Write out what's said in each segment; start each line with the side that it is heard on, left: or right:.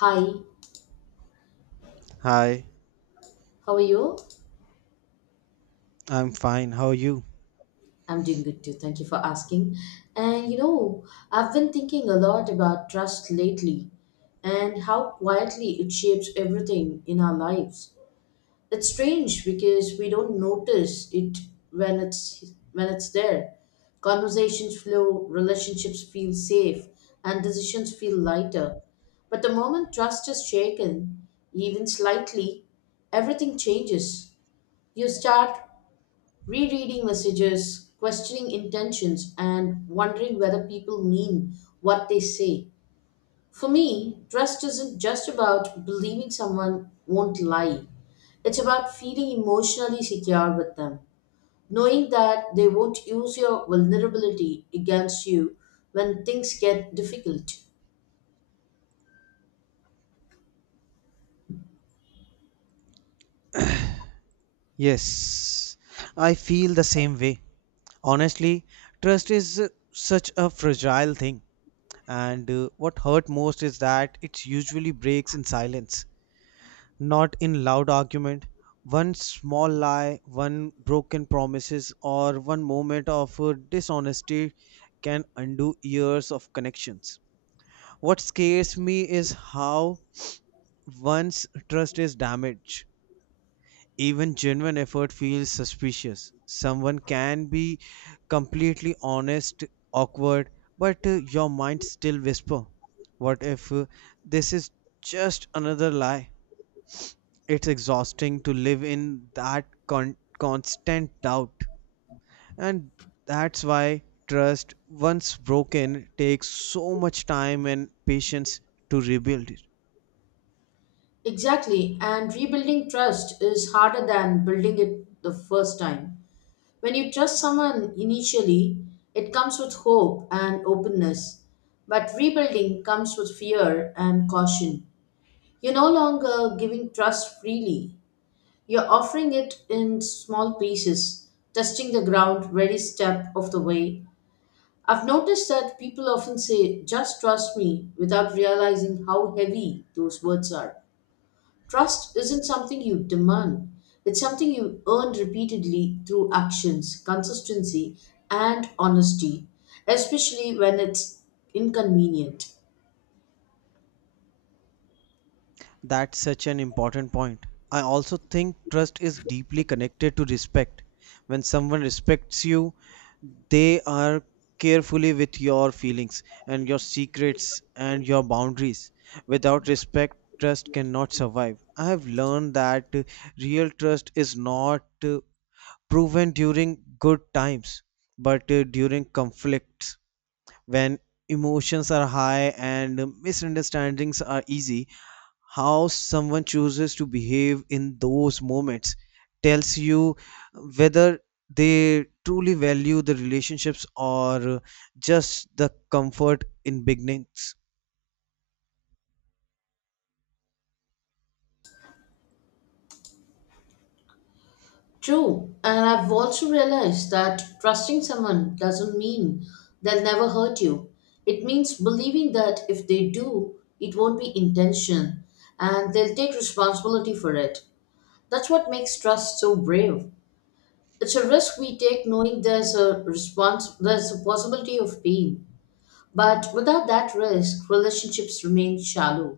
left: Hi,
right: Hi,
left: how are you?
right: I'm fine. How are you?
left: I'm doing good too. Thank you for asking. And I've been thinking a lot about trust lately and how quietly it shapes everything in our lives. It's strange because we don't notice it when it's there. Conversations flow, relationships feel safe, and decisions feel lighter. But the moment trust is shaken, even slightly, everything changes. You start rereading messages, questioning intentions, and wondering whether people mean what they say. For me, trust isn't just about believing someone won't lie, it's about feeling emotionally secure with them, knowing that they won't use your vulnerability against you when things get difficult.
right: Yes, I feel the same way. Honestly, trust is such a fragile thing, and what hurt most is that it usually breaks in silence, not in loud argument. One small lie, one broken promises, or one moment of dishonesty can undo years of connections. What scares me is how once trust is damaged even genuine effort feels suspicious. Someone can be completely honest, awkward, but your mind still whisper, what if this is just another lie? It's exhausting to live in that constant doubt. And that's why trust, once broken, takes so much time and patience to rebuild it.
left: Exactly, and rebuilding trust is harder than building it the first time. When you trust someone initially, it comes with hope and openness. But rebuilding comes with fear and caution. You're no longer giving trust freely. You're offering it in small pieces, testing the ground every step of the way. I've noticed that people often say, just trust me, without realizing how heavy those words are. Trust isn't something you demand, it's something you earn repeatedly through actions, consistency, and honesty, especially when it's inconvenient.
right: That's such an important point. I also think trust is deeply connected to respect. When someone respects you, they are carefully with your feelings and your secrets and your boundaries. Without respect, trust cannot survive. I have learned that real trust is not proven during good times, but during conflicts when emotions are high and misunderstandings are easy, how someone chooses to behave in those moments tells you whether they truly value the relationships or just the comfort in beginnings.
left: True, and I've also realized that trusting someone doesn't mean they'll never hurt you. It means believing that if they do, it won't be intention and they'll take responsibility for it. That's what makes trust so brave. It's a risk we take knowing there's a response, there's a possibility of pain, but without that risk relationships remain shallow.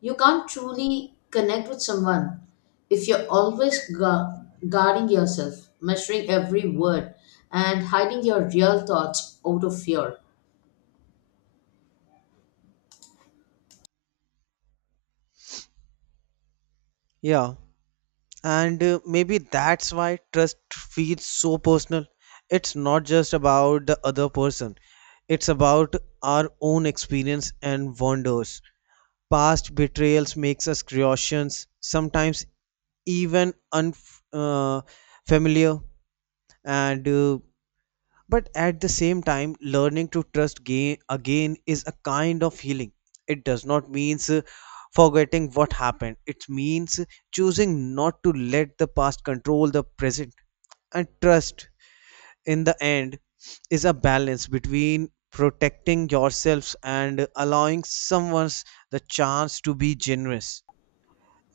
left: You can't truly connect with someone if you're always guarding yourself, measuring every word, and hiding your real thoughts out of fear.
right: Yeah, and maybe that's why trust feels so personal. It's not just about the other person, it's about our own experience and wonders. Past betrayals makes us curious, sometimes even unfamiliar, familiar. And but at the same time, learning to trust again is a kind of healing. It does not means forgetting what happened. It means choosing not to let the past control the present. And trust, in the end, is a balance between protecting yourselves and allowing someone the chance to be generous,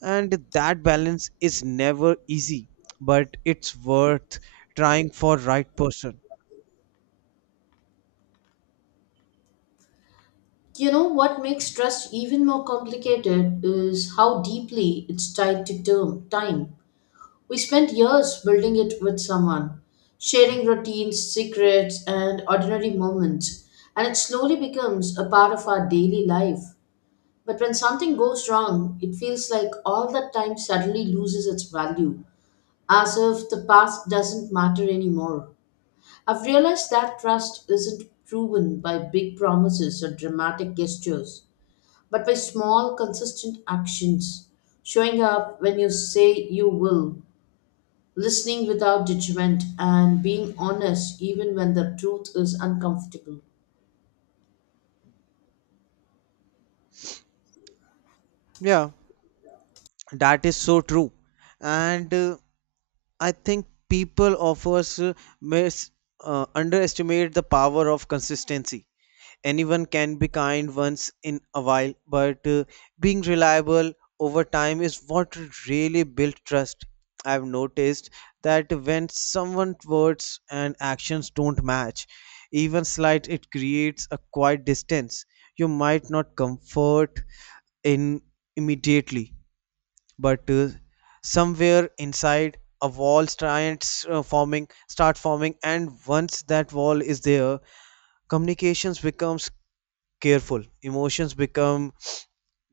right: and that balance is never easy, but it's worth trying for right person.
left: You know what makes trust even more complicated is how deeply it's tied to term time. We spent years building it with someone, sharing routines, secrets, and ordinary moments, and it slowly becomes a part of our daily life. But when something goes wrong, it feels like all that time suddenly loses its value, as if the past doesn't matter anymore. I've realized that trust isn't proven by big promises or dramatic gestures, but by small, consistent actions. Showing up when you say you will, listening without judgment, and being honest even when the truth is uncomfortable.
right: Yeah. That is so true, and I think people offers mis underestimate the power of consistency. Anyone can be kind once in a while, but being reliable over time is what really builds trust. I've noticed that when someone's words and actions don't match, even slight, it creates a quiet distance. You might not comfort in immediately, but somewhere inside a wall starts forming, and once that wall is there, communications becomes careful, emotions become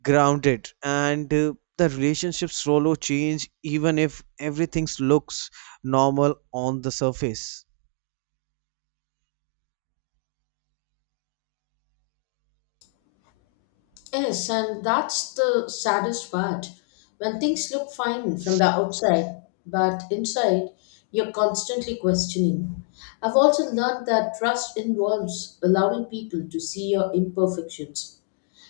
right: grounded, and the relationships slowly change even if everything looks normal on the surface.
left: Yes, and that's the saddest part. When things look fine from the outside, but inside, you're constantly questioning. I've also learned that trust involves allowing people to see your imperfections.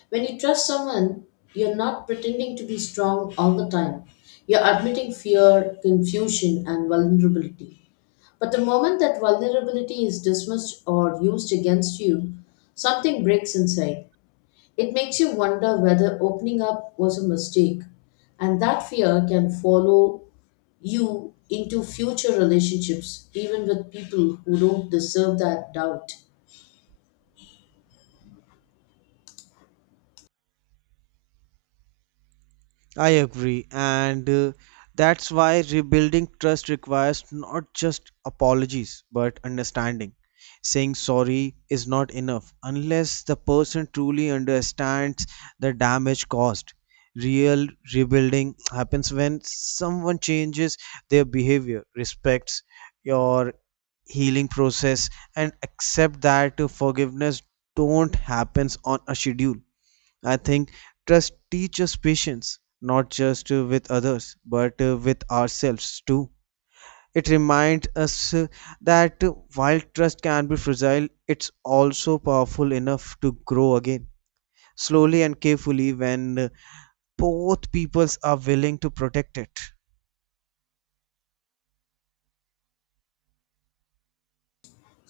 left: When you trust someone, you're not pretending to be strong all the time. You're admitting fear, confusion, and vulnerability. But the moment that vulnerability is dismissed or used against you, something breaks inside. It makes you wonder whether opening up was a mistake, and that fear can follow you into future relationships, even with people who don't deserve that doubt.
right: I agree, and that's why rebuilding trust requires not just apologies but understanding. Saying sorry is not enough unless the person truly understands the damage caused. Real rebuilding happens when someone changes their behavior, respects your healing process, and accept that forgiveness don't happens on a schedule. I think trust teaches patience, not just with others, but with ourselves too. It reminds us that while trust can be fragile, it's also powerful enough to grow again, slowly and carefully, when both peoples are willing to protect it.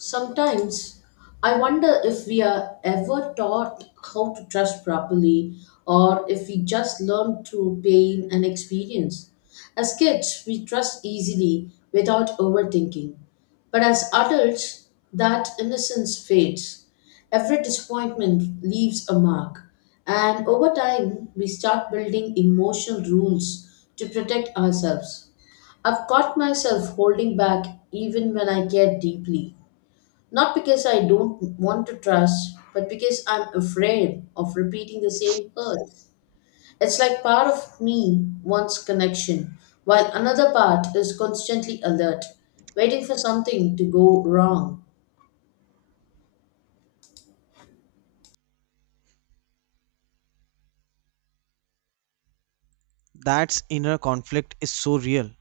left: Sometimes I wonder if we are ever taught how to trust properly, or if we just learn through pain and experience. As kids, we trust easily without overthinking, but as adults, that innocence fades. Every disappointment leaves a mark, and over time, we start building emotional rules to protect ourselves. I've caught myself holding back even when I care deeply. Not because I don't want to trust, but because I'm afraid of repeating the same hurt. It's like part of me wants connection, while another part is constantly alert, waiting for something to go wrong.
right: That inner conflict is so real.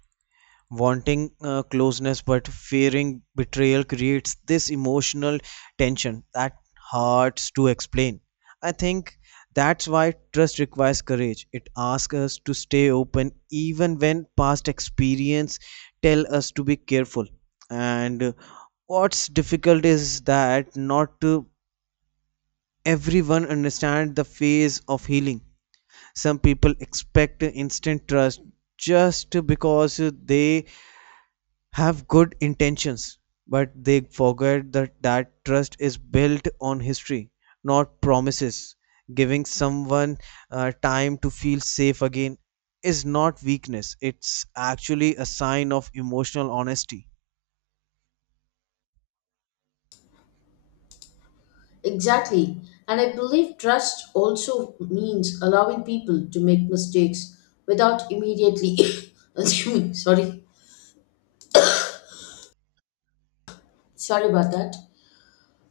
right: Wanting closeness but fearing betrayal creates this emotional tension that hard to explain. I think that's why trust requires courage. It asks us to stay open even when past experience tell us to be careful. And what's difficult is that not everyone understand the phase of healing. Some people expect instant trust just because they have good intentions, but they forget that that trust is built on history, not promises. Giving someone time to feel safe again is not weakness, it's actually a sign of emotional honesty.
left: Exactly. And I believe trust also means allowing people to make mistakes without immediately. assuming. Sorry. Sorry about that.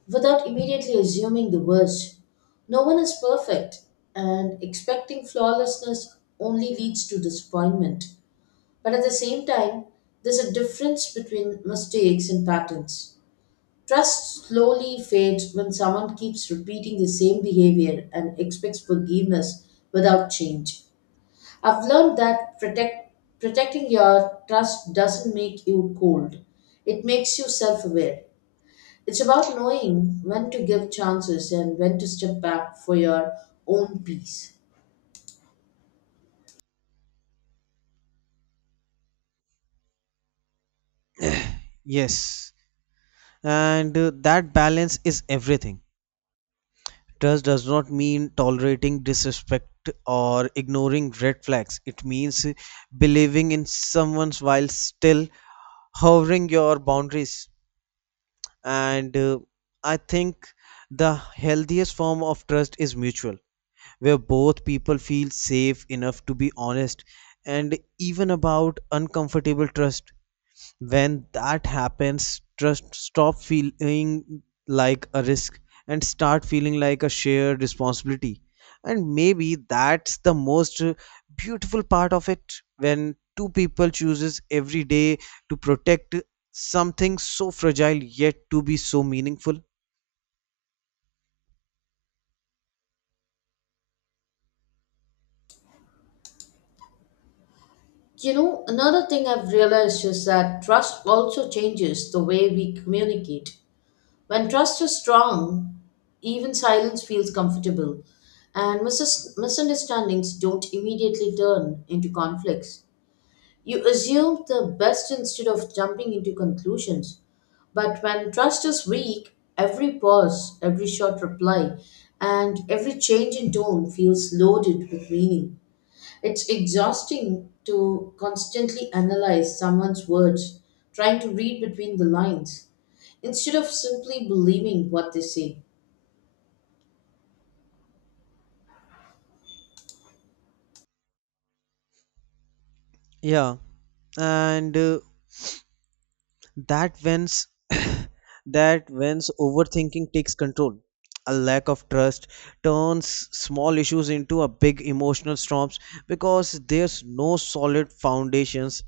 left: Without immediately assuming the worst. No one is perfect, and expecting flawlessness only leads to disappointment. But at the same time, there's a difference between mistakes and patterns. Trust slowly fades when someone keeps repeating the same behavior and expects forgiveness without change. I've learned that protecting your trust doesn't make you cold, it makes you self aware. It's about knowing when to give chances and when to step back for your own peace.
right: Yes, and that balance is everything. Trust does not mean tolerating disrespect or ignoring red flags. It means believing in someone while still hovering your boundaries. And I think the healthiest form of trust is mutual, where both people feel safe enough to be honest and even about uncomfortable trust. When that happens, trust stop feeling like a risk and start feeling like a shared responsibility. And maybe that's the most beautiful part of it, when two people chooses every day to protect something so fragile yet to be so meaningful.
left: Another thing I've realized is that trust also changes the way we communicate. When trust is strong, even silence feels comfortable, and misunderstandings don't immediately turn into conflicts. You assume the best instead of jumping into conclusions. But when trust is weak, every pause, every short reply, and every change in tone feels loaded with meaning. It's exhausting to constantly analyze someone's words, trying to read between the lines, instead of simply believing what they say.
right: Yeah, and that when's that when's overthinking takes control. A lack of trust turns small issues into a big emotional storms, because there's no solid foundations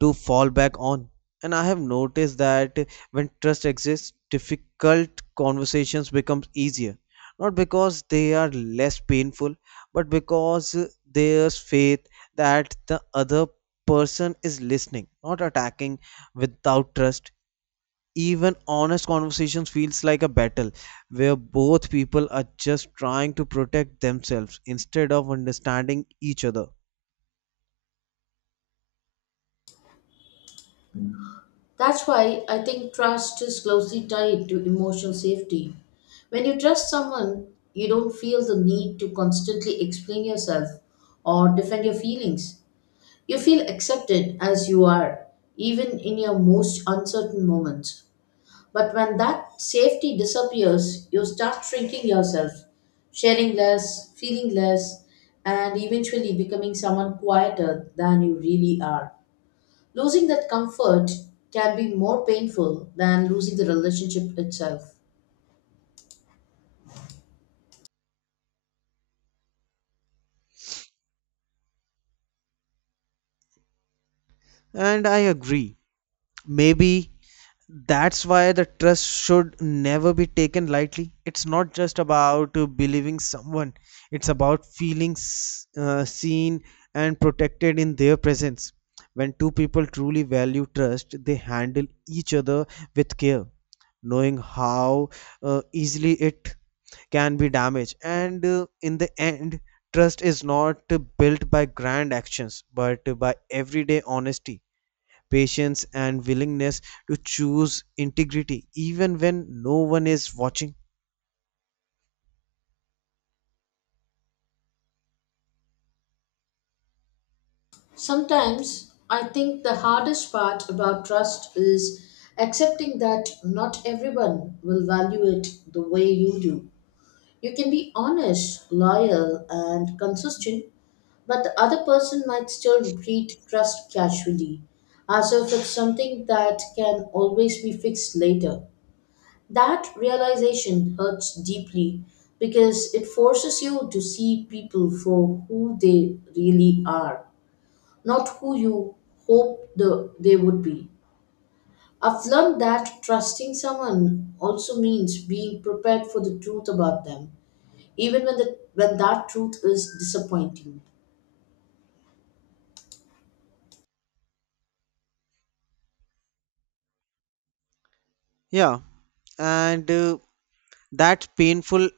right: to fall back on. And I have noticed that when trust exists, difficult conversations become easier, not because they are less painful, but because there's faith that the other person is listening, not attacking. Without trust, even honest conversations feels like a battle where both people are just trying to protect themselves instead of understanding each other.
left: That's why I think trust is closely tied to emotional safety. When you trust someone, you don't feel the need to constantly explain yourself or defend your feelings. You feel accepted as you are, even in your most uncertain moments. But when that safety disappears, you start shrinking yourself, sharing less, feeling less, and eventually becoming someone quieter than you really are. Losing that comfort can be more painful than losing the relationship itself.
right: And I agree. Maybe that's why the trust should never be taken lightly. It's not just about believing someone, it's about feeling seen and protected in their presence. When two people truly value trust, they handle each other with care, knowing how easily it can be damaged. And in the end, trust is not built by grand actions, but by everyday honesty, patience, and willingness to choose integrity even when no one is watching.
left: Sometimes I think the hardest part about trust is accepting that not everyone will value it the way you do. You can be honest, loyal, and consistent, but the other person might still treat trust casually, as if it's something that can always be fixed later. That realization hurts deeply because it forces you to see people for who they really are, not who you they would be. I've learned that trusting someone also means being prepared for the truth about them, even when that truth is disappointing.
right: Yeah, and that's painful,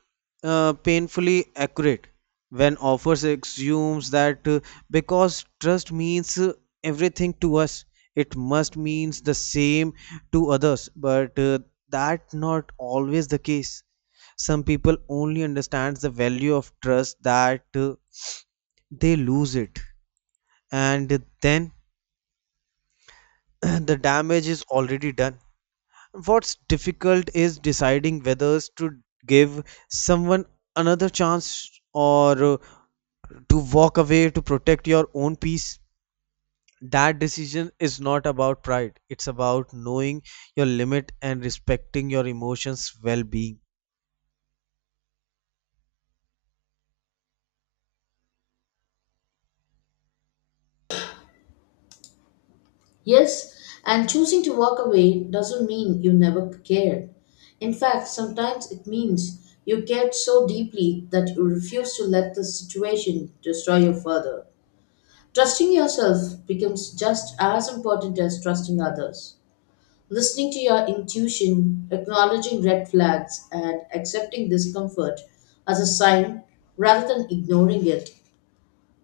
right: painfully accurate. When offers assumes that because trust means everything to us, it must means the same to others, but that's not always the case. Some people only understands the value of trust that they lose it, and then the damage is already done. What's difficult is deciding whether to give someone another chance or to walk away to protect your own peace. That decision is not about pride, it's about knowing your limit and respecting your emotions' well being.
left: Yes, and choosing to walk away doesn't mean you never cared. In fact, sometimes it means you cared so deeply that you refuse to let the situation destroy you further. Trusting yourself becomes just as important as trusting others. Listening to your intuition, acknowledging red flags, and accepting discomfort as a sign rather than ignoring it.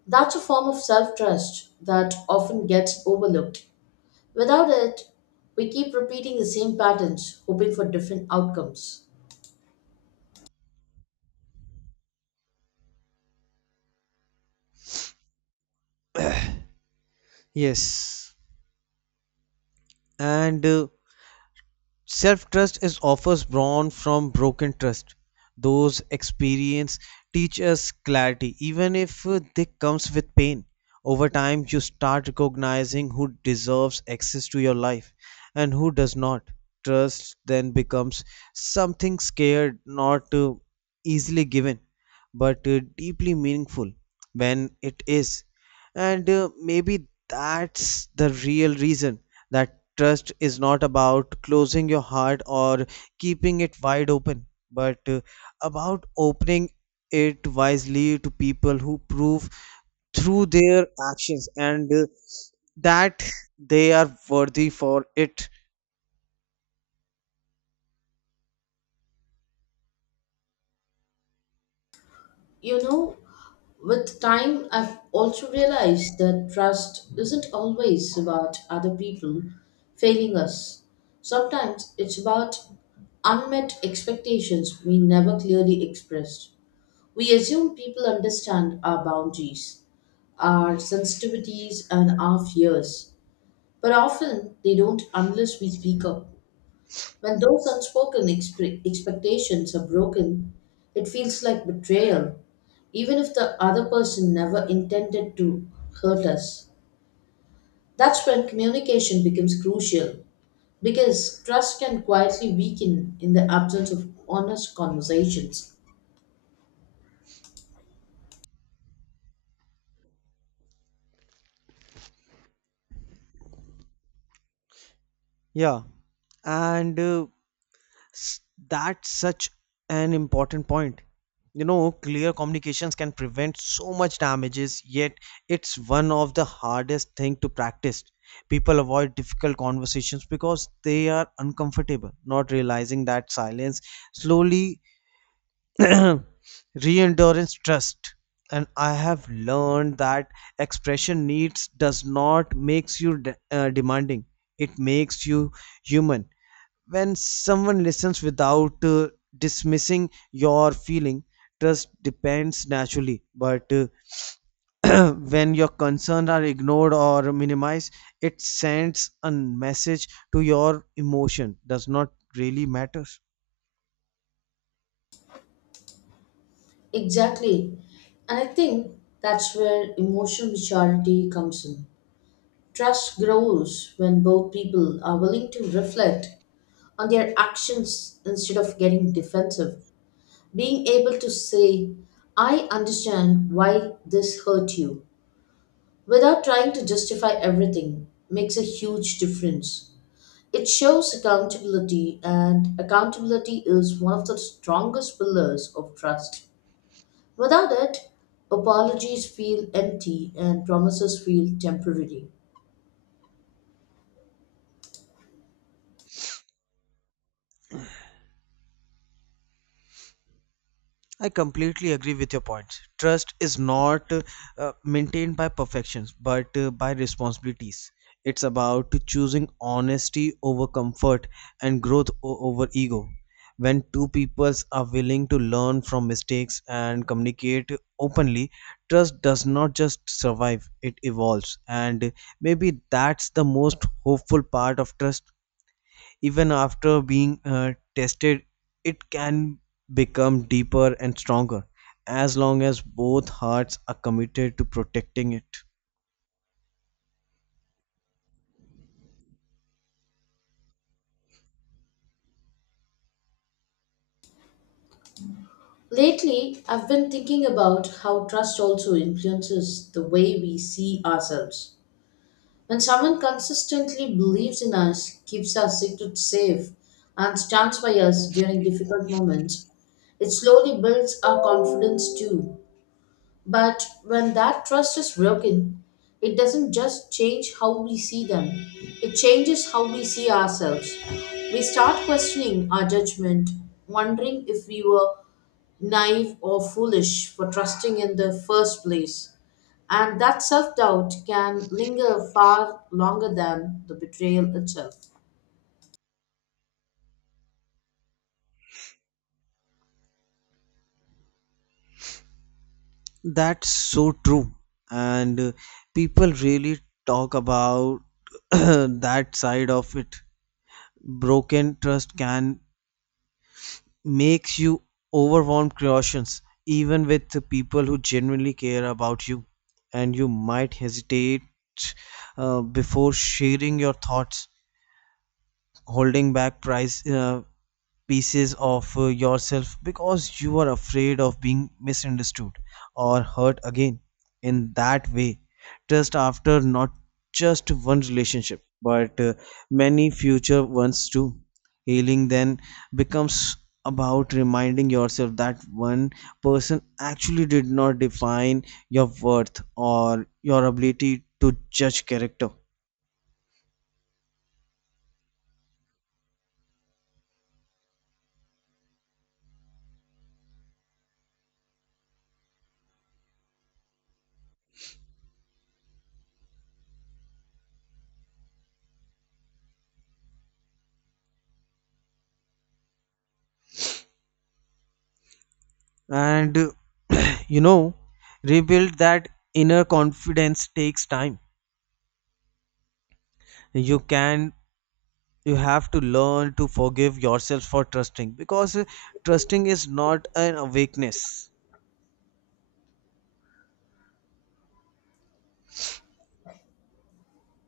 left: That's a form of self trust that often gets overlooked. Without it, we keep repeating the same patterns, hoping for different outcomes.
right: Yes, and self trust is offers born from broken trust. Those experience teach us clarity, even if they comes with pain. Over time, you start recognizing who deserves access to your life and who does not. Trust then becomes something scared, not easily given, but deeply meaningful when it is. And maybe that's the real reason that trust is not about closing your heart or keeping it wide open, but about opening it wisely to people who prove through their actions and that they are worthy for it.
left: You know, with time, I've also realized that trust isn't always about other people failing us. Sometimes it's about unmet expectations we never clearly expressed. We assume people understand our boundaries, our sensitivities, and our fears, but often they don't unless we speak up. When those unspoken expectations are broken, it feels like betrayal, even if the other person never intended to hurt us. That's when communication becomes crucial because trust can quietly weaken in the absence of honest conversations.
right: Yeah. And S- that's such an important point. You know, clear communications can prevent so much damages, yet it's one of the hardest thing to practice. People avoid difficult conversations because they are uncomfortable, not realizing that silence slowly reendurance trust. And I have learned that expression needs does not makes you demanding. It makes you human. When someone listens without dismissing your feeling, trust depends naturally, but when your concerns are ignored or minimized, it sends a message to your emotion does not really matter.
left: Exactly. And I think that's where emotional maturity comes in. Trust grows when both people are willing to reflect on their actions instead of getting defensive. Being able to say, I understand why this hurt you, without trying to justify everything, makes a huge difference. It shows accountability, and accountability is one of the strongest pillars of trust. Without it, apologies feel empty and promises feel temporary.
right: I completely agree with your points. Trust is not maintained by perfections, but by responsibilities. It's about choosing honesty over comfort and growth over ego. When two peoples are willing to learn from mistakes and communicate openly, trust does not just survive, it evolves. And maybe that's the most hopeful part of trust. Even after being tested, it can become deeper and stronger as long as both hearts are committed to protecting it.
left: Lately, I've been thinking about how trust also influences the way we see ourselves. When someone consistently believes in us, keeps our secrets safe, and stands by us during difficult moments, it slowly builds our confidence too. But when that trust is broken, it doesn't just change how we see them, it changes how we see ourselves. We start questioning our judgment, wondering if we were naive or foolish for trusting in the first place. And that self doubt can linger far longer than the betrayal itself.
right: That's so true, and people really talk about that side of it. Broken trust can makes you overwhelmed cautions even with the people who genuinely care about you, and you might hesitate before sharing your thoughts, holding back price pieces of yourself because you are afraid of being misunderstood or hurt again. In that way, trust after not just one relationship but many future ones too. Healing then becomes about reminding yourself that one person actually did not define your worth or your ability to judge character. And you know rebuild that inner confidence takes time. you can you have to learn to forgive yourself for trusting, because trusting is not an awakeness.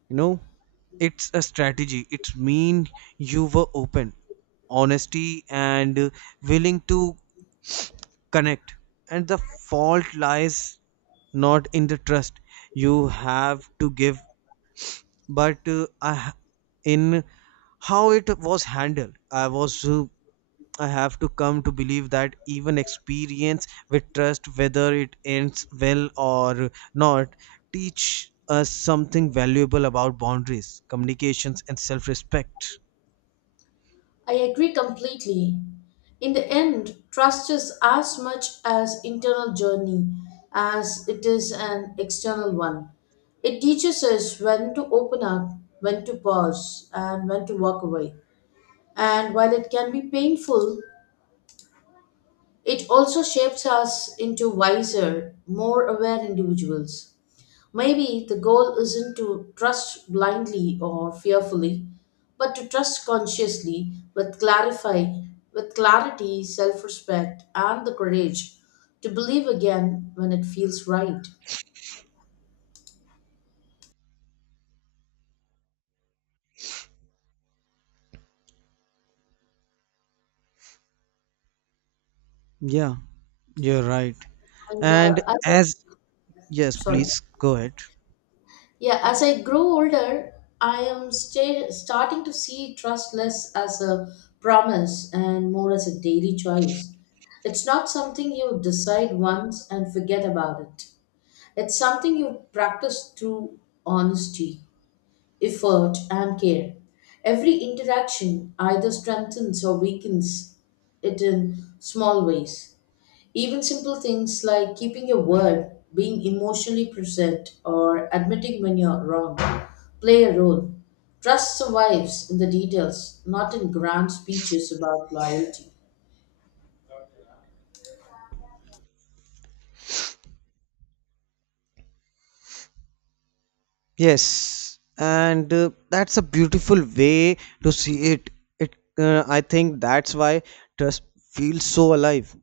right: you know it's a strategy. It's mean you were open, honesty, and willing to connect. And the fault lies not in the trust you have to give, but in how it was handled. I have to come to believe that even experience with trust, whether it ends well or not, teach us something valuable about boundaries, communications, and self-respect.
left: I agree completely. In the end, trust is as much as internal journey as it is an external one. It teaches us when to open up, when to pause, and when to walk away. And while it can be painful, it also shapes us into wiser, more aware individuals. Maybe the goal isn't to trust blindly or fearfully, but to trust consciously, with clarify with clarity, self-respect, and the courage to believe again when it feels right.
right: Yeah, you're right.
left: And
right: and
left: I
right: as Yes,
left: Sorry.
right: please go ahead.
left: Yeah, as I grow older, I am starting to see trust less as a promise and more as a daily choice. It's not something you decide once and forget about it. It's something you practice through honesty, effort, and care. Every interaction either strengthens or weakens it in small ways. Even simple things like keeping your word, being emotionally present, or admitting when you're wrong play a role. Trust survives in the details, not in grand speeches about loyalty.
right: Yes, and that's a beautiful way to see it. I think that's why trust feels so alive.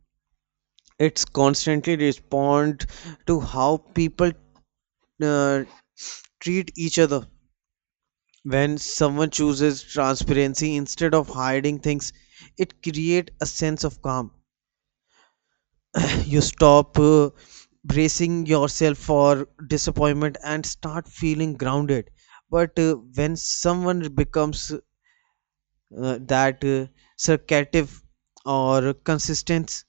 right: It's constantly respond to how people uh, treat each other. When someone chooses transparency instead of hiding things, it creates a sense of calm. You stop bracing yourself for disappointment and start feeling grounded. But when someone becomes that circative or consistence,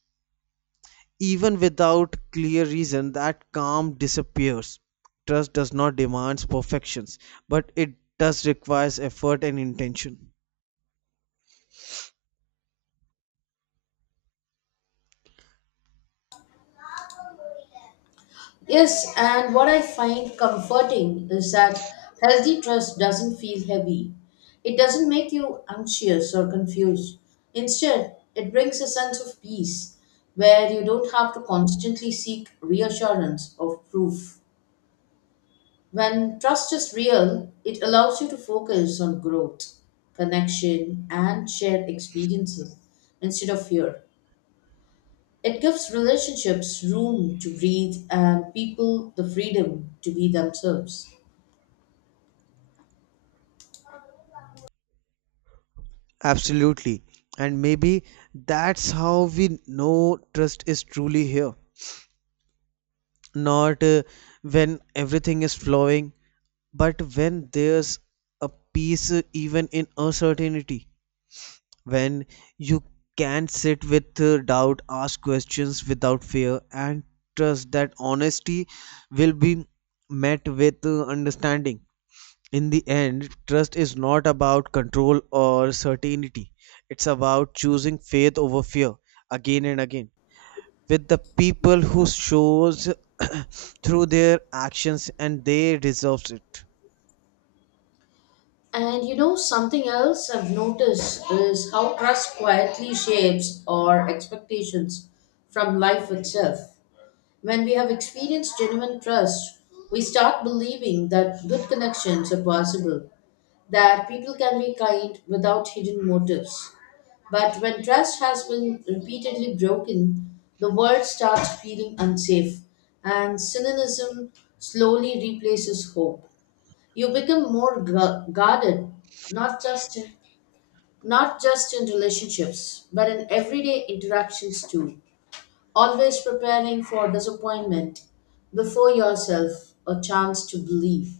right: even without clear reason, that calm disappears. Trust does not demand perfections, but it does requires effort and intention.
left: Yes, and what I find comforting is that healthy trust doesn't feel heavy. It doesn't make you anxious or confused. Instead, it brings a sense of peace where you don't have to constantly seek reassurance or proof. When trust is real, it allows you to focus on growth, connection, and shared experiences instead of fear. It gives relationships room to breathe and people the freedom to be themselves.
right: Absolutely, and maybe that's how we know trust is truly here, not when everything is flowing, but when there's a peace even in uncertainty, when you can sit with doubt, ask questions without fear, and trust that honesty will be met with understanding. In the end, trust is not about control or certainty, it's about choosing faith over fear again and again with the people who shows through their actions and they deserves it.
left: And something else I've noticed is how trust quietly shapes our expectations from life itself. When we have experienced genuine trust, we start believing that good connections are possible, that people can be kind without hidden motives. But when trust has been repeatedly broken, the world starts feeling unsafe, and cynicism slowly replaces hope. You become more guarded, not just in, not just in relationships, but in everyday interactions too. Always preparing for disappointment before yourself a chance to believe.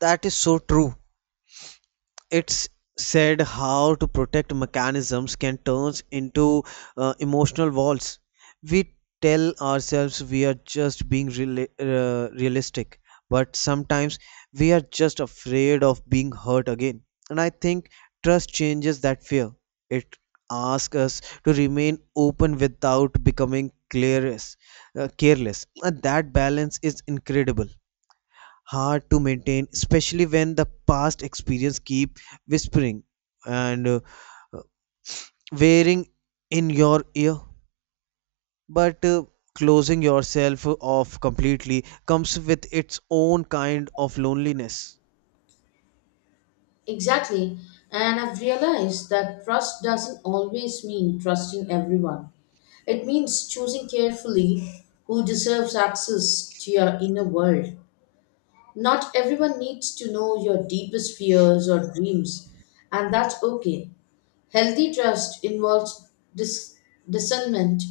right: That is so true. It's said how to protect mechanisms can turn into emotional walls. We tell ourselves we are just being realistic, but sometimes we are just afraid of being hurt again. And I think trust changes that fear. It asks us to remain open without becoming careless. And that balance is incredible hard to maintain, especially when the past experience keep whispering and wearing in your ear. But closing yourself off completely comes with its own kind of loneliness.
left: Exactly. And I've realized that trust doesn't always mean trusting everyone. It means choosing carefully who deserves access to your inner world. Not everyone needs to know your deepest fears or dreams, and that's okay. Healthy trust involves discernment,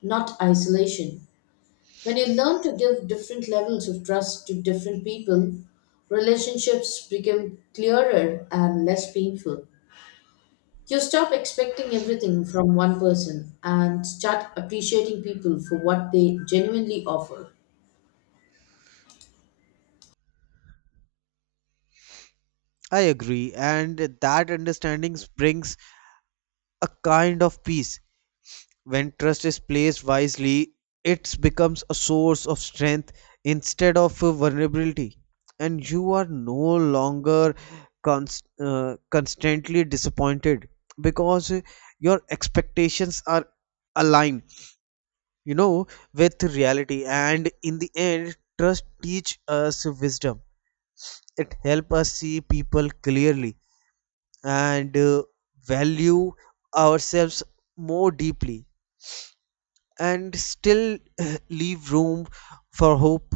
left: not isolation. When you learn to give different levels of trust to different people, relationships become clearer and less painful. You stop expecting everything from one person and start appreciating people for what they genuinely offer.
right: I agree, and that understanding brings a kind of peace. When trust is placed wisely, it becomes a source of strength instead of a vulnerability, and you are no longer constantly disappointed because your expectations are aligned, you know, with reality. And in the end, trust teach us wisdom. It help us see people clearly and value ourselves more deeply and still leave room for hope.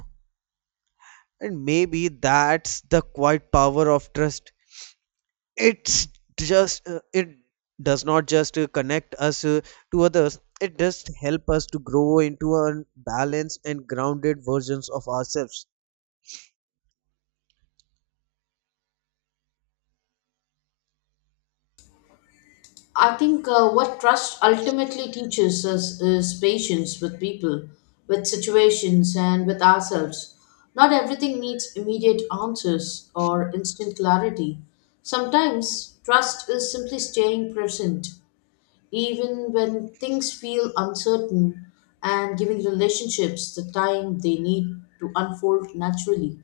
right: And maybe that's the quiet power of trust. It's it does not just connect us to others, it just help us to grow into a balanced and grounded versions of ourselves.
left: I think what trust ultimately teaches us is patience with people, with situations, and with ourselves. Not everything needs immediate answers or instant clarity. Sometimes trust is simply staying present even when things feel uncertain and giving relationships the time they need to unfold naturally.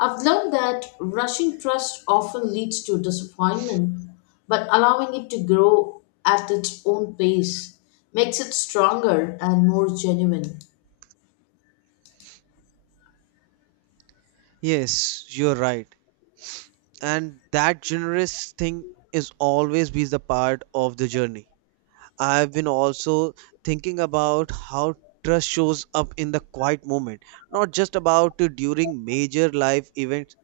left: I've learned that rushing trust often leads to disappointment, but allowing it to grow at its own pace makes it stronger and more genuine.
right: Yes, you're right. And that generous thing is always be the part of the journey. I've been also thinking about how trust shows up in the quiet moment, not just about during major life events.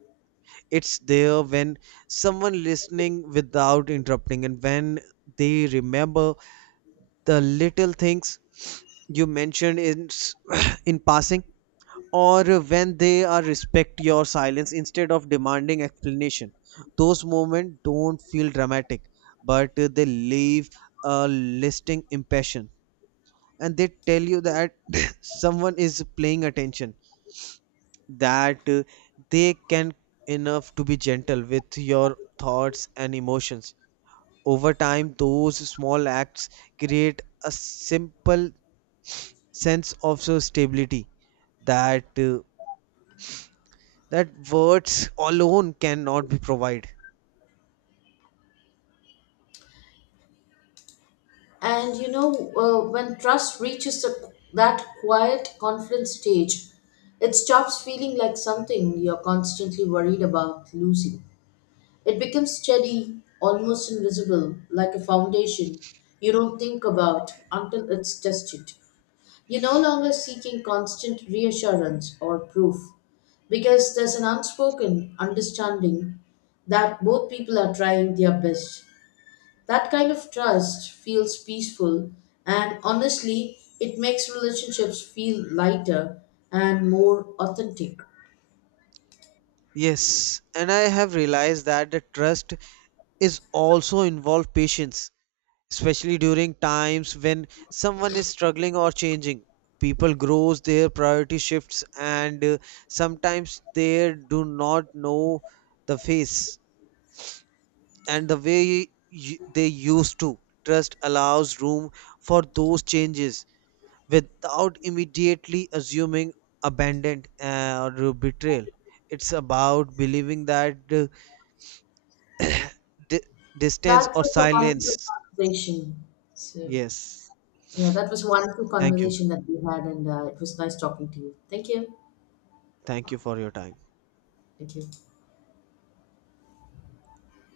right: It's there when someone listening without interrupting, and when they remember the little things you mentioned in passing, or when they are respect your silence instead of demanding explanation. Those moments don't feel dramatic, but they leave a lasting impression, and they tell you that someone is paying attention, that they can enough to be gentle with your thoughts and emotions. Over time, those small acts create a simple sense of so stability that that words alone cannot be provided.
left: And when trust that quiet confidence stage, it stops feeling like something you're constantly worried about losing. It becomes steady, almost invisible, like a foundation you don't think about until it's tested. You're no longer seeking constant reassurance or proof because there's an unspoken understanding that both people are trying their best. That kind of trust feels peaceful, and honestly, it makes relationships feel lighter and more authentic.
right: Yes, and I have realized that the trust is also involve patience, especially during times when someone is struggling or changing. People grows, their priority shifts, and sometimes they do not know the face and the way they used to. Trust allows room for those changes without immediately assuming abandon or betrayal. It's about believing that di- distance
left: That
right: or
left: was a
right: silence.
left: wonderful conversation. So.
right: Yes.
left: Yeah, that was a wonderful
right: Thank you.
left: conversation that we had, and it was nice talking to you. Thank you.
right: Thank you for your time.
left: Thank you.